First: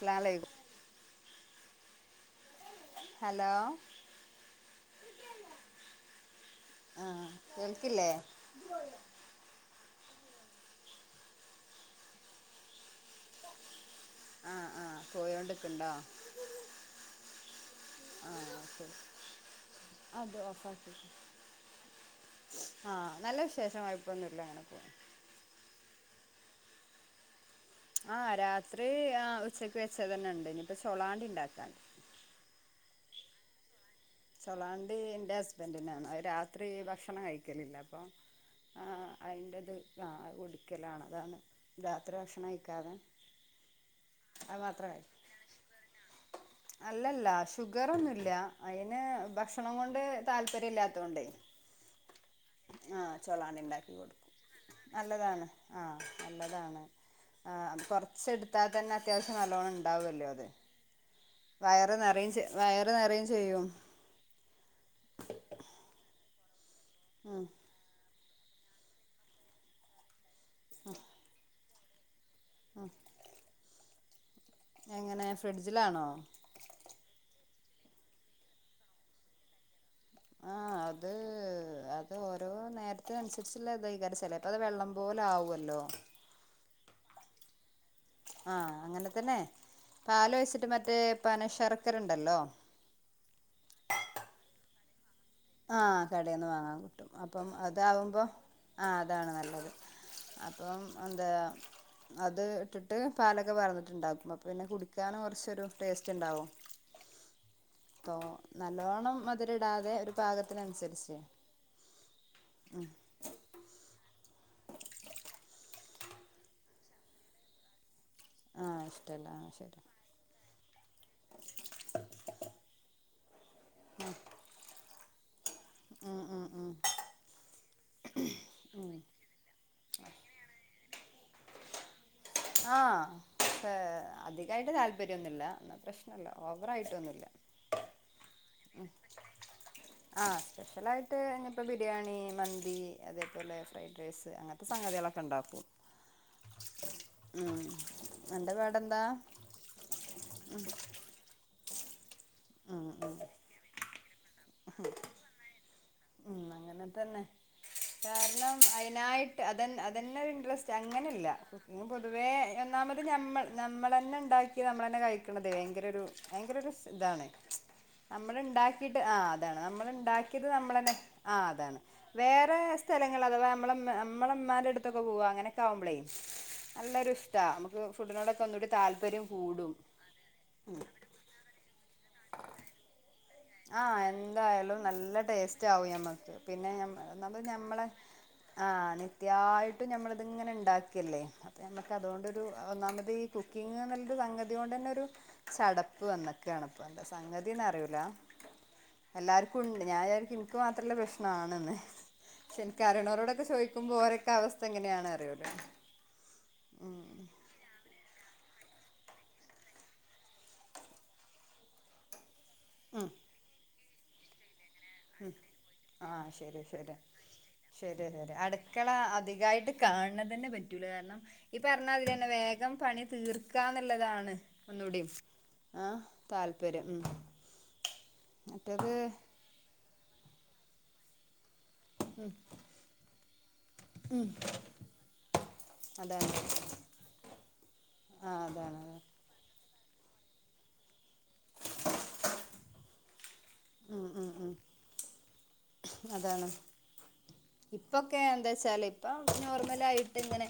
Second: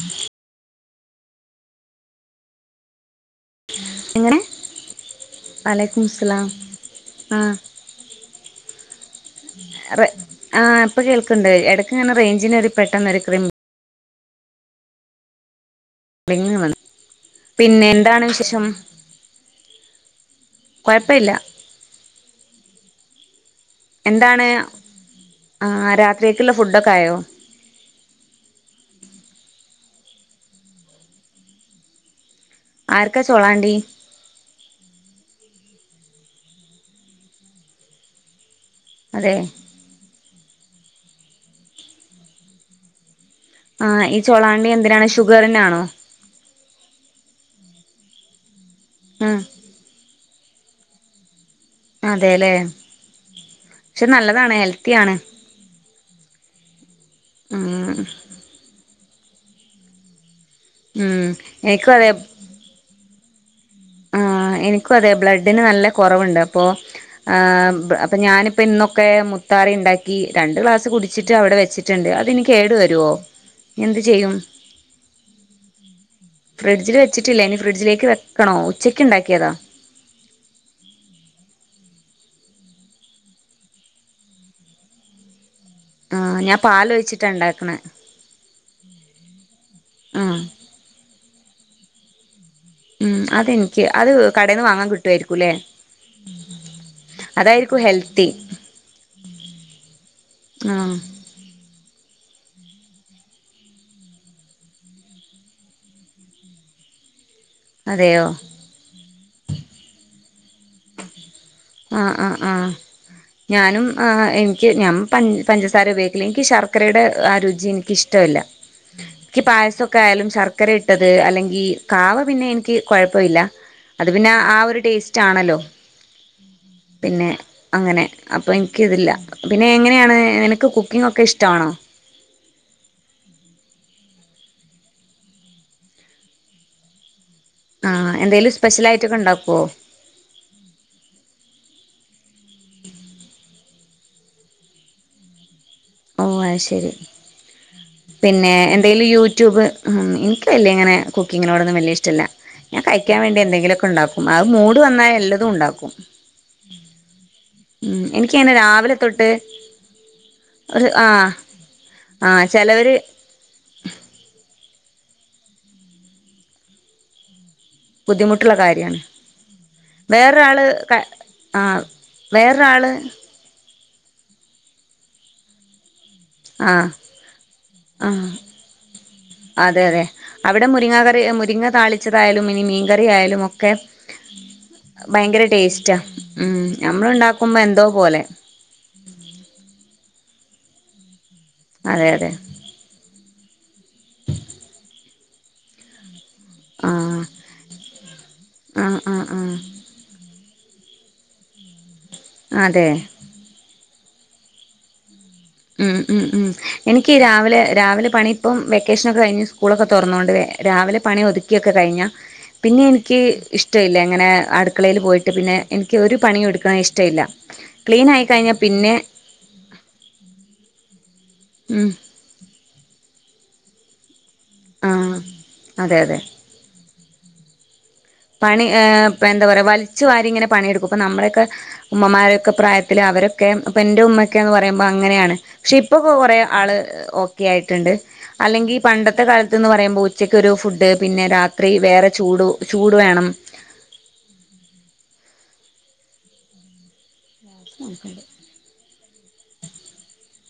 [unintelligible] Hello എങ്ങനെ വാലൈക്കും മുസ്സലാം ആഹ് കേൾക്ക്ല്ലേ? റെ ആഹ് ഇപ്പൊ കേൾക്ക്ണ്ട് എടയ്ക്ക് ഇങ്ങനെ റെയ്ഞ്ച്ന് ഒരു പെട്ടന്നൊര് ക്രി- ആഹ് ആഹ് പോയോണ്ട്ക്ക്ണ്ടോ? പിന്നെ [unintelligible] ആഹ് ഓക്കെ അതും ഓഫാക്ക് കൊഴപ്പല്ല ആഹ് നല്ല വിശേഷം കൊയപ്പൊന്നുല്ല എന്താണ് അങ്ങനെ പോണ്. ആഹ് രാത്രിക്കക്ക്ള്ള ഫുഡൊക്കെ ആയോ? ആഹ് രാത്രി ആ ഉച്ചക്ക് വെച്ചതന്നെ ഇണ്ട് ഇനിയിപ്പൊ ചൊളാണ്ടി ഇണ്ടാക്കാ ആർക്കാ ചൊളാണ്ടി? ചൊളാണ്ടി ഇന്റെ ഹസ്ബന്റ്നാണ്. അഹ് രാത്രി ഭക്ഷണം കഴിക്കലില്ല അപ്പൊ ആഹ് അതെ അയിൻ്റത് ആഹ് അഹ് കുടിക്കലാണ് അതാണ് രാത്രി ഭക്ഷണം കഴിക്കാതെ ആഹ് ഈ അത് ചൊളാണ്ടി മാത്രം എന്തിനാണ്? കഴിക്കും ഷുഗറിനാണോ? അല്ലല്ല ഷുഗറൊന്നുല്ല അയിന് ആഹ് ഭക്ഷണം കൊണ്ട് താല്പര്യം ഇല്ലാത്തോണ്ടേ. അതേലെ? ആഹ് ചൊളാണ്ടിണ്ടാക്കി കൊട്ക്കും ഹെൽത്തിയാണ് നല്ലതാണ്. ആഹ് നല്ലതാണ്. ആ ഉം കൊറച്ച് ഇട്ത്താതന്നെ അത്യാവശ്യം നല്ലോണം ഇണ്ടാവൊല്ലോ അത്. ഉം എനിക്കും വയറ് അതെ നറയും ചെ വയറ് നറയും ചെയ്യും. ആഹ് എനിക്കും അതെ ബ്ലഡിന് നല്ല കൊറവ്ണ്ട് അപ്പൊ ഉം ആഹ് അ അപ്പൊ ഞാനിപ്പോ ഇന്നൊക്കെ മുത്താറി ഇണ്ടാക്കി രണ്ട് ഗ്ലാസ് കുടിച്ചിട്ട് അവടെ വച്ചിട്ട്ണ്ട് അത് ഇനി കേട് വരോ? എന്ത് ചെയ്യും? എങ്ങനെ ഫ്രിഡ്ജ്ലാണോ? ഫ്രിഡ്ജ്ല് വെച്ചിട്ടില്ല ഇനി ഫ്രിഡ്ജിലേക്ക് വെക്കണോ? ഉച്ചക്ക് ഇണ്ടാക്ക്യേതാ. ആഹ് അത് അത് ഓരോ നേരത്തിനന്സരിച്ച്ള്ളെ ഇതെയ്ക്കാരം ചെലേപ്പത് വെള്ളം പോലാവൊല്ലോ. ആഹ് ഞാൻ പാലൊഴിച്ച്ട്ടാ ഇണ്ടാക്ക്ണെ. ആഹ് അങ്ങനെ തന്നെ ആഹ് പാലൊഴിച്ച്ട്ട് മറ്റേ പനശർക്കരണ്ടല്ലോ ഉം അതെൻക്ക് അത് കടേന്ന് വാങ്ങാം കിട്ടു വായിരിക്കുംലേ? ആഹ് കടേന്ന് വാങ്ങാം കിട്ടും. അപ്പം അതായിരിക്കും ഹെൽത്തി അതാവുമ്പം ആഹ് അതാണ് നല്ലത് അപ്പം ആഹ് എന്താ അത് ഇട്ട്ട്ട് പാലൊക്കെ പാർന്ന്ട്ട് ഇണ്ടാക്കും. അപ്പപിന്നെ കുടിക്കാനും കൊറച്ചൊര് ടേസ്റ്റ്ണ്ടാവും. തോ അതെയോ നല്ലോണം മധുരം ഇടാതെ ഒരു പാകത്തിനനുസരിച്ച് ആഹ് ആഹ് ആഹ് ഞാനും ആ എനിക്ക് ഞമ് പഞ്ചസാര ഉപയോഗിക്കല് എനിക്ക് ഈ ശർക്കരയുടെ ആ രുചി എനിക്ക് ഇഷ് ട്ടുല്ല ആഹ് ഇഷ്ടല്ല എനിക്ക് ആഹ് പായസ ശരി ഒക്കായാലും ശർക്കരയിട്ടത് അല്ലെങ്കി കാവ പിന്നെ എനിക്ക് കൊഴപ്പവില്ല അത് പിന്നെ ആ ഒരു ടേസ്റ്റാണല്ലോ? ഉം ഉം ഉം അങ്ങനെ അപ്പൊ എൻക്ക് ഉം ഇതില്ല പിന്നെ എങ്ങനെയാണ് നിനക്ക് കുക്കിംങ്ങൊക്കെ ഇഷ്ടാവാണോ? ആഹ് എപ്പ അധികായിട്ട് താല്പര്യൊന്നൂല്ല എന്ന പ്രശ്നല്ല ഓവറായിട്ടൊന്നുല്ല ആഹ് എന്തേലും സ്പെഷ്യലായിട്ടൊക്കെ ഉണ്ടാക്കുവോ? ആഹ് സ്പെഷ്യലായിട്ട് ഇങ്ങത്തെ ബിരിയാണി, മന്തി, അതേപോലെ ഫ്രൈഡ് റൈസ്, അങ്ങനത്തെ സംഗതികളൊക്കെ ഇണ്ടാക്കും ഓഹ അഹ് ശരി പിന്നെ അന്റെ പാടെന്താ എന്തെങ്കിലും യൂട്യൂബ് ഉം എൻക് വല്ല്യ ഇങ്ങനെ കുക്കിങ്ങിനോടൊന്നും വല്ല്യ ഇഷ്ടല്ല ഞാൻ ഉം കഴിക്കാൻ വേണ്ടി എന്തെങ്കിലൊക്കെ ഉണ്ടാക്കും അത് മൂഡ് വന്നാ എല്ലതുംണ്ടാക്കും അങ്ങനത്തന്നെ എനിക്കങ്ങനെ കാരണം രാവിലെ തൊട്ട് അയിനായിട്ട് അത അതന്നൊരു ഇൻട്രസ്റ്റ് ഒരു ആ അങ്ങനെല്ല ഞാൻ ആ പൊതുവേ ചിലവര് ഒന്നാമത് ഞമ്മള് നമ്മളന്നെ ഇണ്ടാക്കി നമ്മളന്നെ കഴിക്ക്ണതെ ഭയങ്കര ഒരു ഭയങ്കര ഒരു ഇതാണ് നമ്മള് ബുദ്ധിമുട്ടുള്ള ഇണ്ടാക്കിട്ട് കാര്യമാണ് ആഹ് അതാണ് നമ്മള് ഇണ്ടാക്കിയത് വേറൊരാള് ക നമ്മളന്നെ ആഹ് ആ അതാണ് വേറെ വേറൊരാള് സ്ഥലങ്ങള് അഥവാ നമ്മളെ നമ്മളെ ഇമ്മാന്റടുത്തക്കെ പോവാ അങ്ങനെ ക്കാവുമ്പളേ ആ നല്ലൊരു ഇഷ്ട നമുക്ക് ആ ഫുഡിനോടൊക്കെ ഒന്നുകൂടി താല്പര്യം കൂടും അതെ അതെ അവിടെ മുരിങ്ങ കറി മുരിങ്ങ താളിച്ചതായാലും ഇനി മീൻകറി ആയാലും ഒ ആഹ് എന്തായാലും നല്ല ടേസ്റ്റാകും ടേസ്റ്റാ ഞമ്മക്ക് ഉം പിന്നെ ഞമ്മളെ നമ്മൾ ഒന്നാമത് ഉണ്ടാക്കുമ്പോ എന്തോ ഞ്ഞമ്മളെ പോലെ ആഹ് നിത്യായിട്ടും ഞമ്മള് ഇത്ങ്ങനെ ഇണ്ടാക്കല്ലേ അപ്പ ഞ്ഞമ്മക്ക് അതെ അതെ അതോണ്ടൊരു ഒന്നാമത് ഈ കുക്കിങ്ന്ന്‌ ഇല്ലൊരു സംഗതിയോണ്ടന്നെ ഒരു ചടപ്പ് വന്നക്കാണ്പ്പോ ആ എന്ത സംഗതീന്ന് അറിയൂല ആ ആ ആ എല്ലാർക്കും ഉണ്ട് ഞാൻ വിചാരിക്കും എനിക്ക് മാത്രള്ള പ്രശ്നാണ് ന്ന് പക്ഷെ ഇനിക്ക് അതെ അറിയിണോലോടൊക്കെ ചോയ്ക്കുമ്പോ ഓരെക്കെ അവസ്ഥ ഇങ്ങനെയാണ് പറിയും ഓല് ഉം ഉം ഉം എനിക്ക് ഈ രാവിലെ രാവിലെ പണി ഇപ്പം വെക്കേഷനൊക്കെ കഴിഞ്ഞ് സ്കൂളൊക്കെ തൊറന്നോണ്ട് രാവിലെ പണി ഒതുക്കിയൊക്കെ കഴിഞ്ഞാ പിന്നെ ഉം എനിക്ക് ഇഷ്ട്ടയില്ല ഇങ്ങനെ അടു ക്കളേല് പോയിട്ട് പിന്നെ എനിക്ക് ഒരു ആഹ് പണിയും ശരി എടുക്ക്ണെ ശരി ഇഷ്ട്ടയില്ല ശരി ക്ലീനായി ശരി കഴിഞ്ഞാ അടുക്കള പിന്നെ അധികായിട്ട് കാണ് ണ തന്നെ പറ്റൂല കാരണം ഈ ഉം പറഞ്ഞാ മാതിരന്നെ വേഗം പണി തീർക്കാന്നുള്ളതാണ് ഒന്നൂടിം ആഹ് അതെ ആഹ് അതെ താൽപര്യം ഉം പണി മറ്റത് എഹേ എന്താ പറയാ വലിച്ചു വാരി ഇങ്ങനെ പണിയെടുക്കും ഇപ്പൊ നമ്മുടെയൊക്കെ ഉമ്മമാരൊക്കെ പ്രായത്തില് അവരൊക്കെ ഇപ്പം എൻ്റെ ഉമ്മക്കെന്ന് പറയുമ്പോ അങ്ങനെയാണ് പക്ഷെ ഇപ്പൊക്കെ അതാണ് കൊറേ ആള് ഓക്കെ ആയിട്ട്ണ്ട് ആഹ് അല്ലെങ്കി അതാണ് ഈ അതാണ് പണ്ടത്തെ കാലത്ത് ത്ത്ന്ന് പറയുമ്പോ ഉച്ചക്ക് ഒരു ഫുഡ് പിന്നെ രാത്രി വേറെ ചൂട് ചൂട് വേണം ആഹ് ആഹ് ആഹ് അതാണ് ഇപ്പൊക്കെ എന്താച്ചാല് ഇപ്പം നോർമലായിട്ട്ങ്ങനെ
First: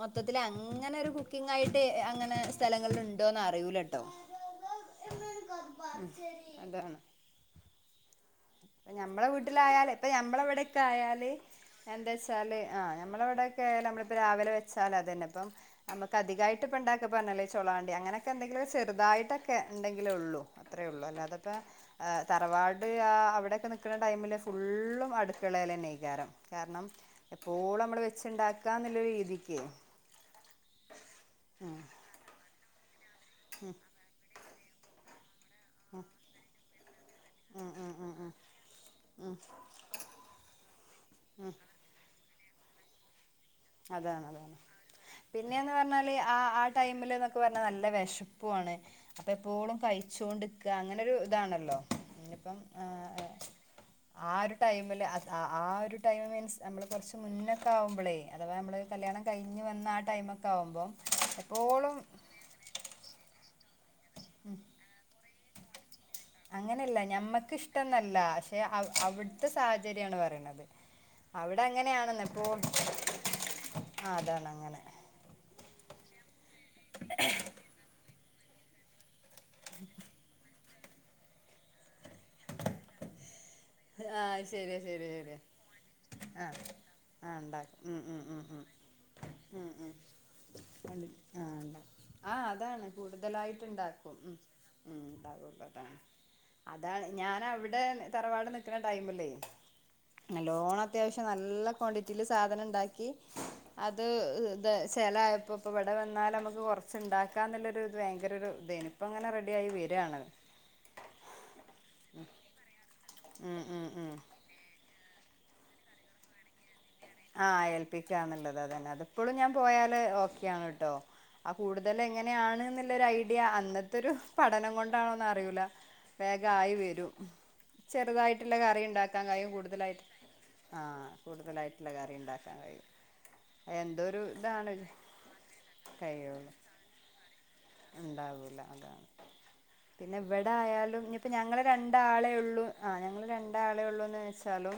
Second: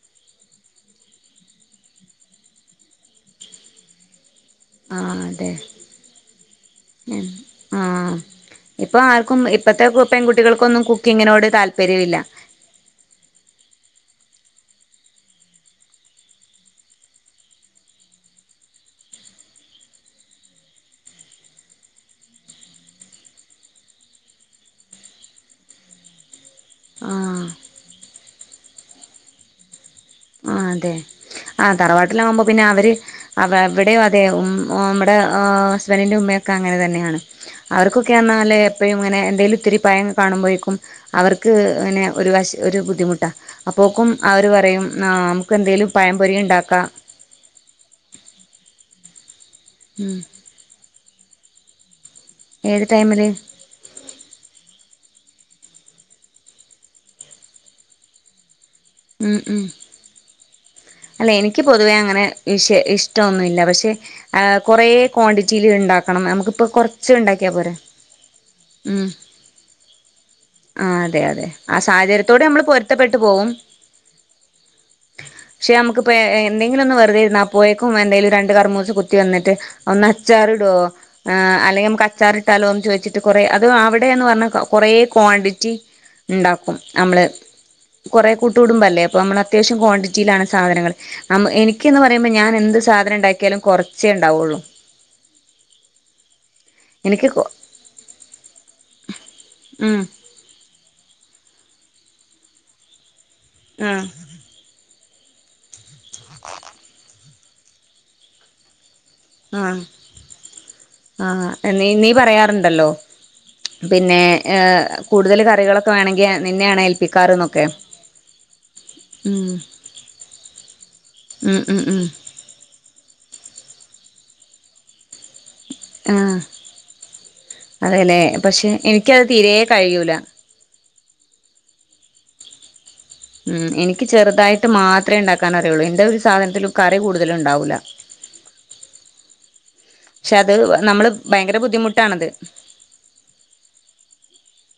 മൊത്തത്തില് അങ്ങനൊരു കുക്കിംങ്ങായിട്ട് അങ്ങനെ സ്ഥലങ്ങളില്ണ്ടോന്ന് അറിയൂലട്ടോ ആഹ് അതെ ഉം അതാണ് ആഹ് അഹ് ഇപ്പൊ ഞമ്മളെ ആർക്കും ഇപ്പത്തെ വീട്ടിലായാല് ഇപ്പ ഞമ്മളെവിടെക്കെ പെൺകുട്ടികൾക്കൊന്നും ആയാല് കുക്കിങ്ങിനോട് താല്പര്യമില്ല എന്താച്ചാല് ആഹ് ഞമ്മളെവ്ടെക്കെ നമ്മളിപ്പ രാവിലെ വെച്ചാലതന്നെ ഇപ്പം നമ്മക്കധികായിട്ട്പ്പ ഇണ്ടാക്കാൻ പറഞ്ഞാലെ ചൊള വേണ്ടി അങ്ങനൊക്കെ എന്തെങ്കിലും ചെറുതായിട്ടൊക്കെ ഇണ്ടെങ്കിലേ ഒള്ളു അത്രേ ഒള്ളൂ അല്ലാത്പ്പ ഏഹ് തറവാട് ആഹ് അവി ടെ നിക്കണ ടൈമില് ഫുള്ളും അടുക്കളേലെനെയാകാരം കാരണം ആഹ് എപ്പോളും നമ്മള് വെച്ചുണ്ടാക്കാന്ന്ള്ള രീതിക്ക് ആഹ് അതെ ആഹ് തറവാട്ടിലാവുമ്പോ പിന്നെ അവര് അവ് അവി ടേം ഉം ഓഹ് നമ്മുടെ ഏഹ് ഹസ്ബന്റിൻ്റെ ഉമ്മയൊക്കെ അങ്ങനെന്നെയാണ് ഉം ഉം ഉം ഉം അവർക്കൊക്കെന്നാല് എപ്പഴും ഇങ്ങനെ എന്തേലും ഇത്തിരി പയം കാണുമ്പോഴേക്കും അവർക്ക് ഇങ്ങനെ ഒരു വശ ഒരു ബുദ്ധിമുട്ടാ അപ്പോക്കും അതാണ് അവര് അതാണ് പറയും ആഹ് നമുക്കെന്തേലും പയം പൊരിണ്ടാക്കാം മില്ന്നൊക്കെ പറഞ്ഞാ നല്ല വെശപ്പുവാണ് അപ്പ എപ്പോഴും ഉം കഴിച്ചൊണ്ട് ക്കാ അങ്ങനൊരു ഇതാണല്ലോ ഇനിപ്പം ഏത് ടൈമില് ആഹ് ആ ഒരു ടൈമില് അത്‌ ആഹ് ആ ഒരു ടൈമ് മീൻസ് നമ്മള് കൊറച്ച് മുന്നൊക്കാവുമ്പളേ അഥവാ നമ്മള് കല്യാണം ഉം കഴിഞ്ഞ് ഉം വന്ന ആ ടൈമൊക്കെ ആകുമ്പം അല്ല എനിക്ക് എപ്പോളും പൊതുവേ അങ്ങനെ ഇഷ് ഇഷ്ടൊന്നുല്ല പക്ഷെ ഏഹ് കൊറേ ക്വാണ്ടിറ്റിയില് ഇണ്ടാക്കും അങ്ങനെയല്ല ഞമ്മക്ക് ഇഷ്ടംന്നല്ല പക്ഷെ അവ് അവിടുത്തെ സാഹചര്യാണ് പറയ്ണത് ആഹ് അതെ അതെ ആ സാഹചര്യത്തോട് ഞമ്മള് പൊരുത്തപ്പെട്ട് പോവും ആഹ് അതാണ് അങ്ങനെ പക്ഷെ നമുക്ക്പ്പോ എഹ് എന്തെങ്കിലും ഒന്ന് വെറുതെരുന്നാപ്പോയേക്കും എന്തെങ്കിലും രണ്ട് കറ്മൂസ് കുത്തി വന്നിട്ട് ഒന്ന് ച്ചാറിടുവൊ ആഹ് അല്ലെങ്കി നമക്ക അച്ചാറിട്ടാലോന്ന് ചോയ്ച്ചിട്ട് കൊറേ അതോ അവിടേന്ന് ആഹ് പറഞ്ഞാ ശരിയാ കൊറേ ശരിയാ ശരിയാ ക്വാണ്ടിറ്റി ആഹ് ഇണ്ടാക്കും നമ്മള് ആഹ് ഉണ്ടാക്കും ഉം ഉം കൊറേ ഉം കൂട്ട് ഉം കൂടുമ്പല്ലേ അപ്പോ നമ്മള് ഉം അത്യാവശ്യം ഉം ക്വാണ്ടിറ്റിയിലാണ് സാധനങ്ങൾ ഉണ്ട് അം ആഹ് ഉണ്ടാക്കും എനിക്ക്ന്ന് പറയുമ്പോ ആഹ് ഞാൻ എന്ത് അതാണ് സാധനം ഇണ്ടാക്കിയാലും കൂടുതലായിട്ട് കൊറച്ചേ ഉണ്ടാക്കും ഉം ഇണ്ടാവ്വൊള്ളൂ ഉം കറുവപട്ട അതാണ് എനിക്ക് ഞാനവിടെ തറവാട് നിക്കണ ടൈമിലെ ഉം നല്ലോണം അത്യാവശ്യം നല്ല ക്വാണ്ടിറ്റിയില് സാധനം ഇണ്ടാക്കി ആ അത് ഏഹ് ഇത് ശെലായപ്പോ ഇപ്പൊ ഇവിടെ വന്നാല് നമുക്ക് കൊറച്ച്ണ്ടാക്ക ക്കാന്നുള്ളൊര് ഇത് ഭയങ്കരൊരു ഇതേന് ഇപ്പങ്ങനെ റെഡി ആയി ആ വെര്വാണ് ആഹ് എഹ് നി നീ പറയാറുണ്ടല്ലോ ഉം ഉം ഉം പിന്നേ ഏഹ് കൂടുതല് കറികളൊക്കെ വേണെങ്കി ഞാൻ നിന്നെയാണേൽ ആഹ് ഏൽപ്പിക്കാന്നുള്ളത് അതന്നെ അത് ഇപ്പോഴും ഞാൻ ഉം പോയാല് ഓക്കെയാണുട്ടോ ഉം ഉം ഉം കൂടുതലെങ്ങനെയാണ്ന്നുള്ളൊരു ഐഡിയ അന്നത്തൊരു പഠനം കൊണ്ടാണോന്നറി അറിയൂല ആഹ് വേഗായി വെരും അതെല്ലേ ചെറുതായിട്ട്ള്ള പക്ഷെ കറി ഇണ്ടാക്കാൻ എനിക്കത് കയ്യും തീരെ കൂടുതലായിട്ട് കഴിയൂല ആഹ് കൂടുതലായിട്ടുള്ള കറി ഇണ്ടാക്കാൻ കയ്യും ഉം എനിക്ക് ചെറുതായിട്ട് മാത്രേ ഉണ്ടാക്കാൻ അറിയുള്ളൂ എന്റെ ഒരു കഴിയുള്ളൂ സാധനത്തിലും കറി കൂടുതൽ ഉണ്ടാവൂല ഉണ്ടാവൂല അതാണ് പിന്നെ പക്ഷെ ഇവ്ടെ അത് ആയാലും നമ്മള് ഇനിയിപ്പോം ഭയങ്കര ഞങ്ങള് ബുദ്ധിമുട്ടാണത് രണ്ടാളെ ഉള്ളൂ ആഹ് ഞങ്ങള് രണ്ട് ആളെ ഉള്ളൂന്ന് വെച്ച വച്ചാലും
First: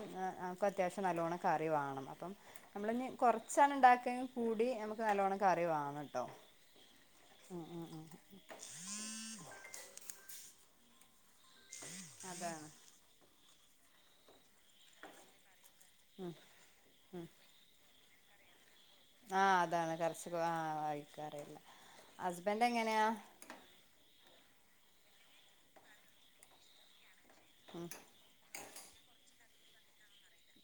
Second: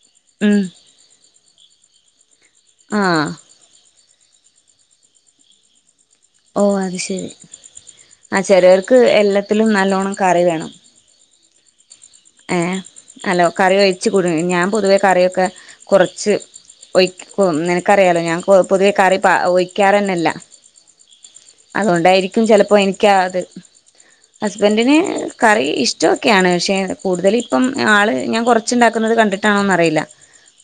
ഉം [unintelligible] അത്യാവശ്യം നല്ലോണം കറി വേണം അപ്പം നമ്മൾ ഇനി ആഹ് കുറ ചാണ് ഉണ്ടാക്കെങ്കിൽ കൂടി നമ്മുക്ക് നല്ലോണം കറി വേണം ട്ടോ ഓ അത് ശരി ആഹ് ആഹ് ആഹ് ചിലോർക്ക് എല്ലാത്തിലും നല്ലോണം കറി വേണം അതാണ് ഏഹ് ഹലോ കറി ഒഴിച്ച് കുടു ഞാൻ പൊതുവെ കറിയൊക്കെ കുറച്ച് ഒഴിന [unintelligible] ഞാൻ പൊതുവെ കറി ആ അതാണ് ഒഴിക്കാറന്നെ ഇല്ല കുറച്ച് ആ കഴിക്കാറില്ല അതുകൊണ്ടായിരിക്കും ഹസ്ബൻഡ് ചിലപ്പോ എങ്ങനെയാ എനിക്ക് ഹസ്ബന്റിന് കറി ഇഷ്ടമൊക്കെയാണ് പക്ഷെ കൂടുതല് ഇപ്പം ആള് ഞാൻ കുറച്ചുണ്ടാക്കുന്നത് കണ്ടിട്ടാണോന്നറിയില്ല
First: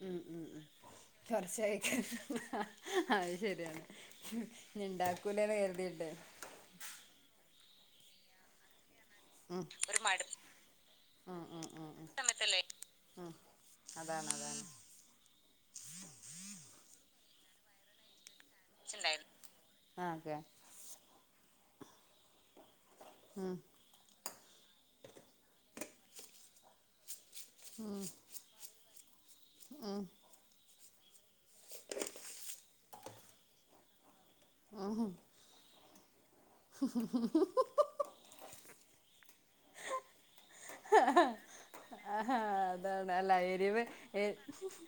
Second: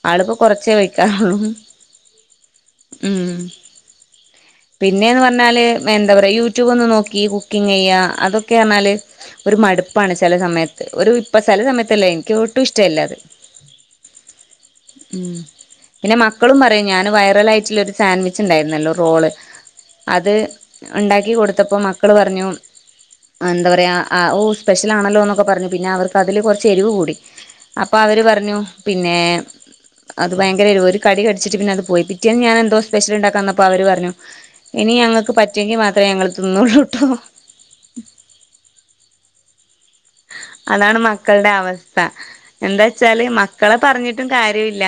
ഉം ആളിപ്പോ ഉം ഉം കുറച്ചേ വെക്കാറുള്ളൂ [unintelligible] അത് ശരിയാണ് ഇനി പിന്നേന്ന് ഉണ്ടാക്കൂലേന്ന് പറഞ്ഞാൽ കരുതിയിട്ട് എന്താ പറയുക യൂട്യൂബ് ഒന്ന് നോക്കി കുക്കിങ്ങ് ചെയ്യാ അതൊക്കെന്ന് പറഞ്ഞാല് ഒരു ഉം മടുപ്പാണ് ചില സമയത്ത് ഒരു ഇപ്പ ഉം ചില ഉം സമയത്തല്ല എനിക്ക് ഒട്ടും ഇഷ്ടല്ല അത് അതാണതാണ് ഉം പിന്നെ മക്കളും പറയും ഞാന് വൈറലായിറ്റുള്ള ഒരു സാൻവിച്ച് ണ്ടായിരുന്നല്ലോ റോള് ആ അത് ഓക്കെ ഉണ്ടാക്കി കൊടുത്തപ്പൊ മക്കള് പറഞ്ഞു ഉം എന്താ പറയാ ആഹ് ഓ സ്പെഷ്യൽ ആണല്ലോന്നൊക്കെ പറഞ്ഞു പിന്നെ അവർക്കതില് കുറച്ചെരിവ് കൂടി അപ്പ അവര് പറഞ്ഞു പിന്നെ അത് ഭയങ്കര എരുവ് ഒരു കടി കടിച്ചിട്ട് പിന്നെത് പോയി. പിറ്റേന്ന് ഞാനെന്തോ സ്പെഷ്യൽ ഉണ്ടാക്കാന്നപ്പോ അവര് പറഞ്ഞു ഇനി ഞങ്ങക്ക് പറ്റുയെങ്കി മാത്രേ ഞങ്ങള് തിന്നോള്ളൂട്ടോ അതാണ് മക്കളുടെ അവസ്ഥ എന്താ അതാണ് വച്ചാല് അല്ല മക്കളെ എരിവ് പറഞ്ഞിട്ടും ഏഹ് [inaudible] കാര്യമില്ല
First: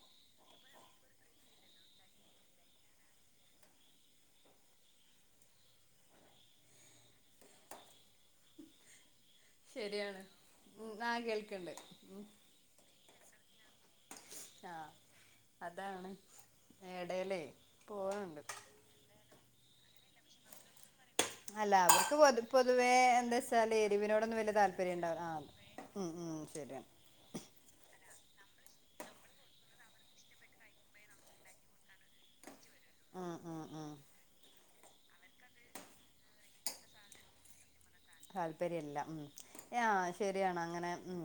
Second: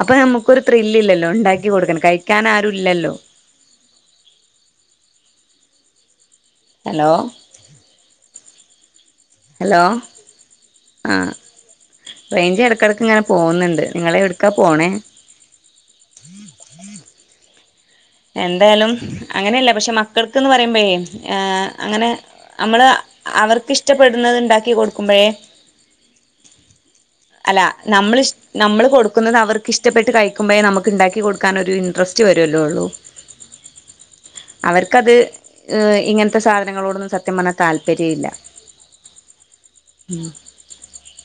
അപ്പൊ നമ്മക്കൊരു ത്രില്ലില്ലോ ഉണ്ടാക്കി കൊടുക്കാൻ കഴിക്കാൻ ആരും ഇല്ലല്ലോ ഹലോ ഹലോ ശരിയാണ് ഉം ആഹ് കേൾക്ണ്ട് ഉം റേഞ്ചെടക്കെടക്ക് ഇങ്ങനെ പോകുന്ന്ണ്ട് നിങ്ങളെവിടുക്കാ ആ പോണേ അതാണ് എടയ്ലേ എന്തായാലും അങ്ങനെയല്ല പക്ഷെ മക്കൾക്ക്ന്ന് പറയുമ്പഴേ അല്ല അവർക്ക് പൊതു പൊതുവേ അവർക്ക് എന്താച്ചാല് ഇഷ്ടപ്പെടുന്നത് എരിവിനോടൊന്നും വല്യ ഉണ്ടാക്കി താല്പര്യംണ്ടാ കൊടുക്കുമ്പോഴേ ആഹ് ഉം ഉം ശരിയാ അല്ല നമ്മളിഷ് നമ്മള് കൊടുക്കുന്നത് അവർക്ക് ഇഷ്ടപ്പെട്ട് കഴിക്കുമ്പഴേ നമ്മക്ക് ഇണ്ടാക്കി കൊടുക്കാൻ ഒരു ഇൻട്രസ്റ്റ് [unintelligible] അല്ലേ ഒള്ളൂ ആഹ് ആഹ് ആഹ് അവർക്കത് ഏഹ് ഇങ്ങനത്തെ സാധനങ്ങളോടൊന്നും സത്യം പറഞ്ഞാ താല്പര്യ ഇല്ല താല്പര്യം ഇല്ല ഉം ആഹ് ശരിയാണ് അങ്ങനെ ഉം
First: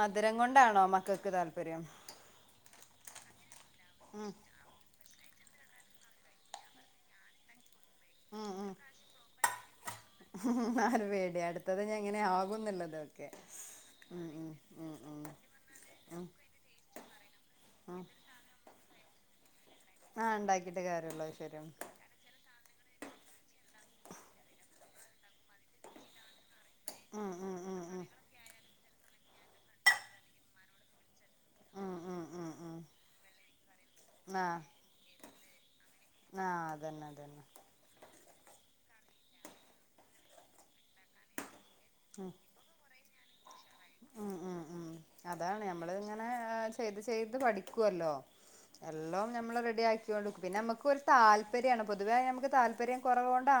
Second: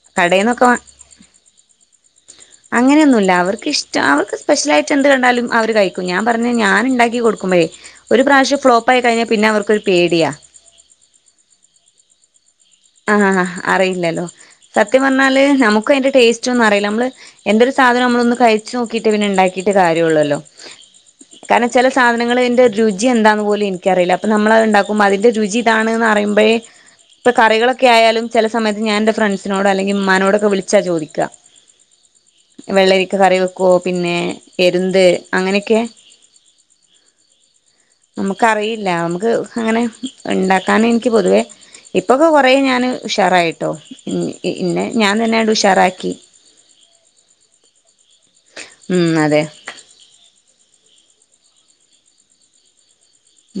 മധുരം കടയിൽന്നൊക്കെ കൊണ്ടാണോ മക്കൾക്ക് താല്പര്യം അങ്ങനെയൊന്നുല്ല അവർക്ക്ഷ്ട ഉം അവർക്ക് സ്പെഷ്യലായിട്ട് എന്ത് കണ്ടാലും അവര് കഴിക്കും. ഞാൻ പറഞ്ഞ് ഞാനുണ്ടാക്കി കൊടുക്കുമ്പഴേ ഒരു പ്രാവശ്യം ഫ്ലോപ്പായിക്കഴിഞ്ഞ പിന്നെ അവർക്കൊരു പേടിയാ ആഹ് ഒരു പേടിയ അടുത്തത് ഇനി എങ്ങനെ ആകും ഹ ഹ ആഹ് അറിയില്ലല്ലോ ഉം സത്യം ഉം പറഞ്ഞാല് നമുക്ക് അയിന്റെ ടേസ്‌റ്റോന്നു അറീല്ല നമ്മള് എന്തൊരു സാധനം നമ്മളൊന്ന് കഴി ചൊക്കീറ്റേ പിന്നെ ണ്ടാക്കിട്ട് ആ കാര്യോള്ളല്ലോ ഉണ്ടാക്കിട്ട് കാര്യമുള്ളൂ ശരിയാ കാരണം ചെല സാധനങ്ങള് അയിന്റെ രുചി എന്താന്ന് പോലും ഇന്യ്ക്കറീല്ല അപ്പ നമ്മളത് ണ്ടാക്കുമ്പോ അതിന്റെ രുചി ഇതാണ്ന്ന് അറിയുമ്പഴേ ഇപ്പ ഉം ഉം ഉം ഉം കറികളൊക്യായാലും ചെല സമയത്ത് ഞാൻ ന്റെ ഫ്രണ്ട്സിനോട് അല്ലെങ്കി മ്മാനോടൊക്കെ വിളിച്ചാ ചോയിക്കാ ഉം ഉം ഉം ഉം വെള്ളരിക്കെ കറി വെക്കുവോ പിന്നെ എരുന്ത് അങ്ങനെക്കെ ആഹ് അതന്നതന്നെ നമ്മക്കറിയില്ല നമുക്ക് അങ്ങനെ ണ്ടാക്കാനിനിക്ക് പൊതുവേ ഇപ്പൊക്കെ ഉം കൊ ഏ ഞാന് ഉഷാറായിട്ടോ മ് ഉം ഉം ഇന്ന ഉം അതാണ് ഞമ്മള് ങ്ങനെ ചെയ്ത് ചെയ്ത് പഠിക്കുവല്ലോ ഉം എല്ലോം അതെ ഞമ്മള് റെഡിയായ് പിന്നെ ഞമ്മക്കു ഒരു താല്പര്യണ് പൊതുവെ ഞമ്മക്ക്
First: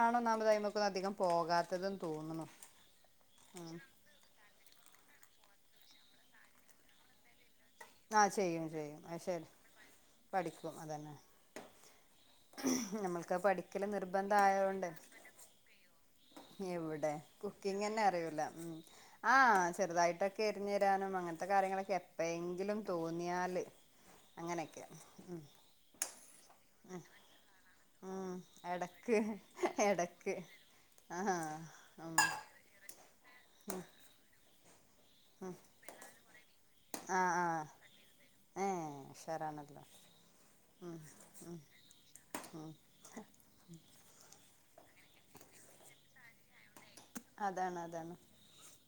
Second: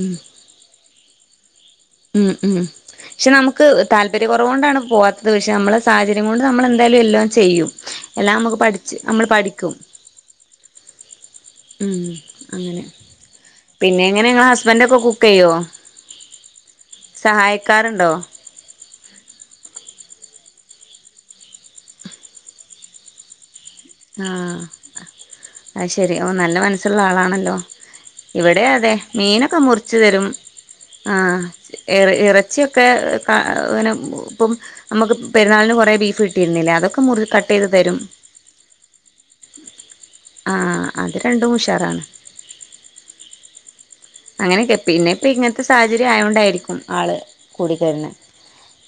ഉം ഒന്നാമതയി മ്മക്കൊന്നധികം പോകാ ഉം ഉം ക്ഷെ നമ്മക്ക് താല്പ ര്യകൊറവോണ്ടാണ് പോവാത്തത് പക്ഷെ നമ്മള സാഹചര്യം കൊണ്ട് നമ്മളെന്തായാലും എല്ലോം ചെയ്യും ആ എല്ലാം മക്ക് ചെയ്യും പഠിച്ച് ചെയ്യും അത് നമ്മള് ശരി പഠിക്കും പഠിക്കും അതന്നെ ഉം അങ്ങനെ ഞമ്മൾക്കത് പഠിക്കല് പിന്നെ എങ്ങനെ നിർബന്ധ നിങ്ങളെ ഹസ്ബൻഡ് ആയോണ്ട് ഒക്കെ കുക്ക് ചെയ്യോ എവ്ടെ കുക്കിങ്ന്നെ സഹായിക്കാറുണ്ടോ അറിയൂല ഉം ആഹ് ചെറുതായിട്ടൊക്കെ എരിഞ് തരാനും അങ്ങനത്തെ കാര്യങ്ങളൊക്കെ എപ്പോയെങ്കിലും തോന്നിയാല് ആഹ് അങ്ങനെയൊക്കെ ഉം അത് ശെരി ഓ നല്ല മനസ്സുള്ള ആളാണല്ലോ ഉം ഇവിടെ അതെ എടക്ക് മീനൊക്കെ മുറിച്ചു തരും എടക്ക് ആ ആഹാ ഉം ഇറച്ചിയൊക്കെ [unintelligible] മ്മക്ക് പെരുന്നാളിന് കുറെേ ബീഫ് ഇട്ടിരുന്നില്ലേ അതൊക്കെ മുറി ആഹ് കട്ട് ചെയ്ത് ആഹ് തരും ഏഹ് ഉഷാറാണല്ലോ ആഹ് ഉം അത് രണ്ടും ഉം ഉഷാറാണ് ഉം അങ്ങനെയൊക്കെ പിന്നെ ഇപ്പോൾ ഇങ്ങനത്തെ സാഹചര്യം ആയതുകൊണ്ടായിരിക്കും ആൾ കൂടി അതാണ് തരുണ് അതാണ്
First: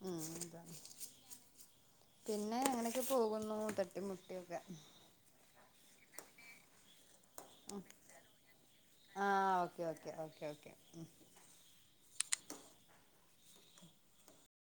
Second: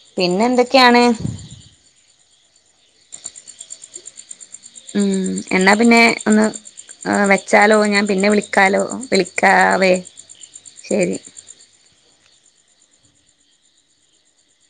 ഉം പിന്നെ അതാണ് എന്തൊക്കെയാണ് പിന്നെ അങ്ങനെയൊക്കെ പോകുന്നു തട്ടിമുട്ടിയൊക്കെ എന്നാൽ പിന്നെ ഒന്ന് വെ വച്ചാലോ ഞാൻ പിന്നെ വിളിക്കാലോ ആഹ് ഓക്കെ വിളിക്കാവേ ഓക്കെ ഓക്കെ ഓക്കെ ശരി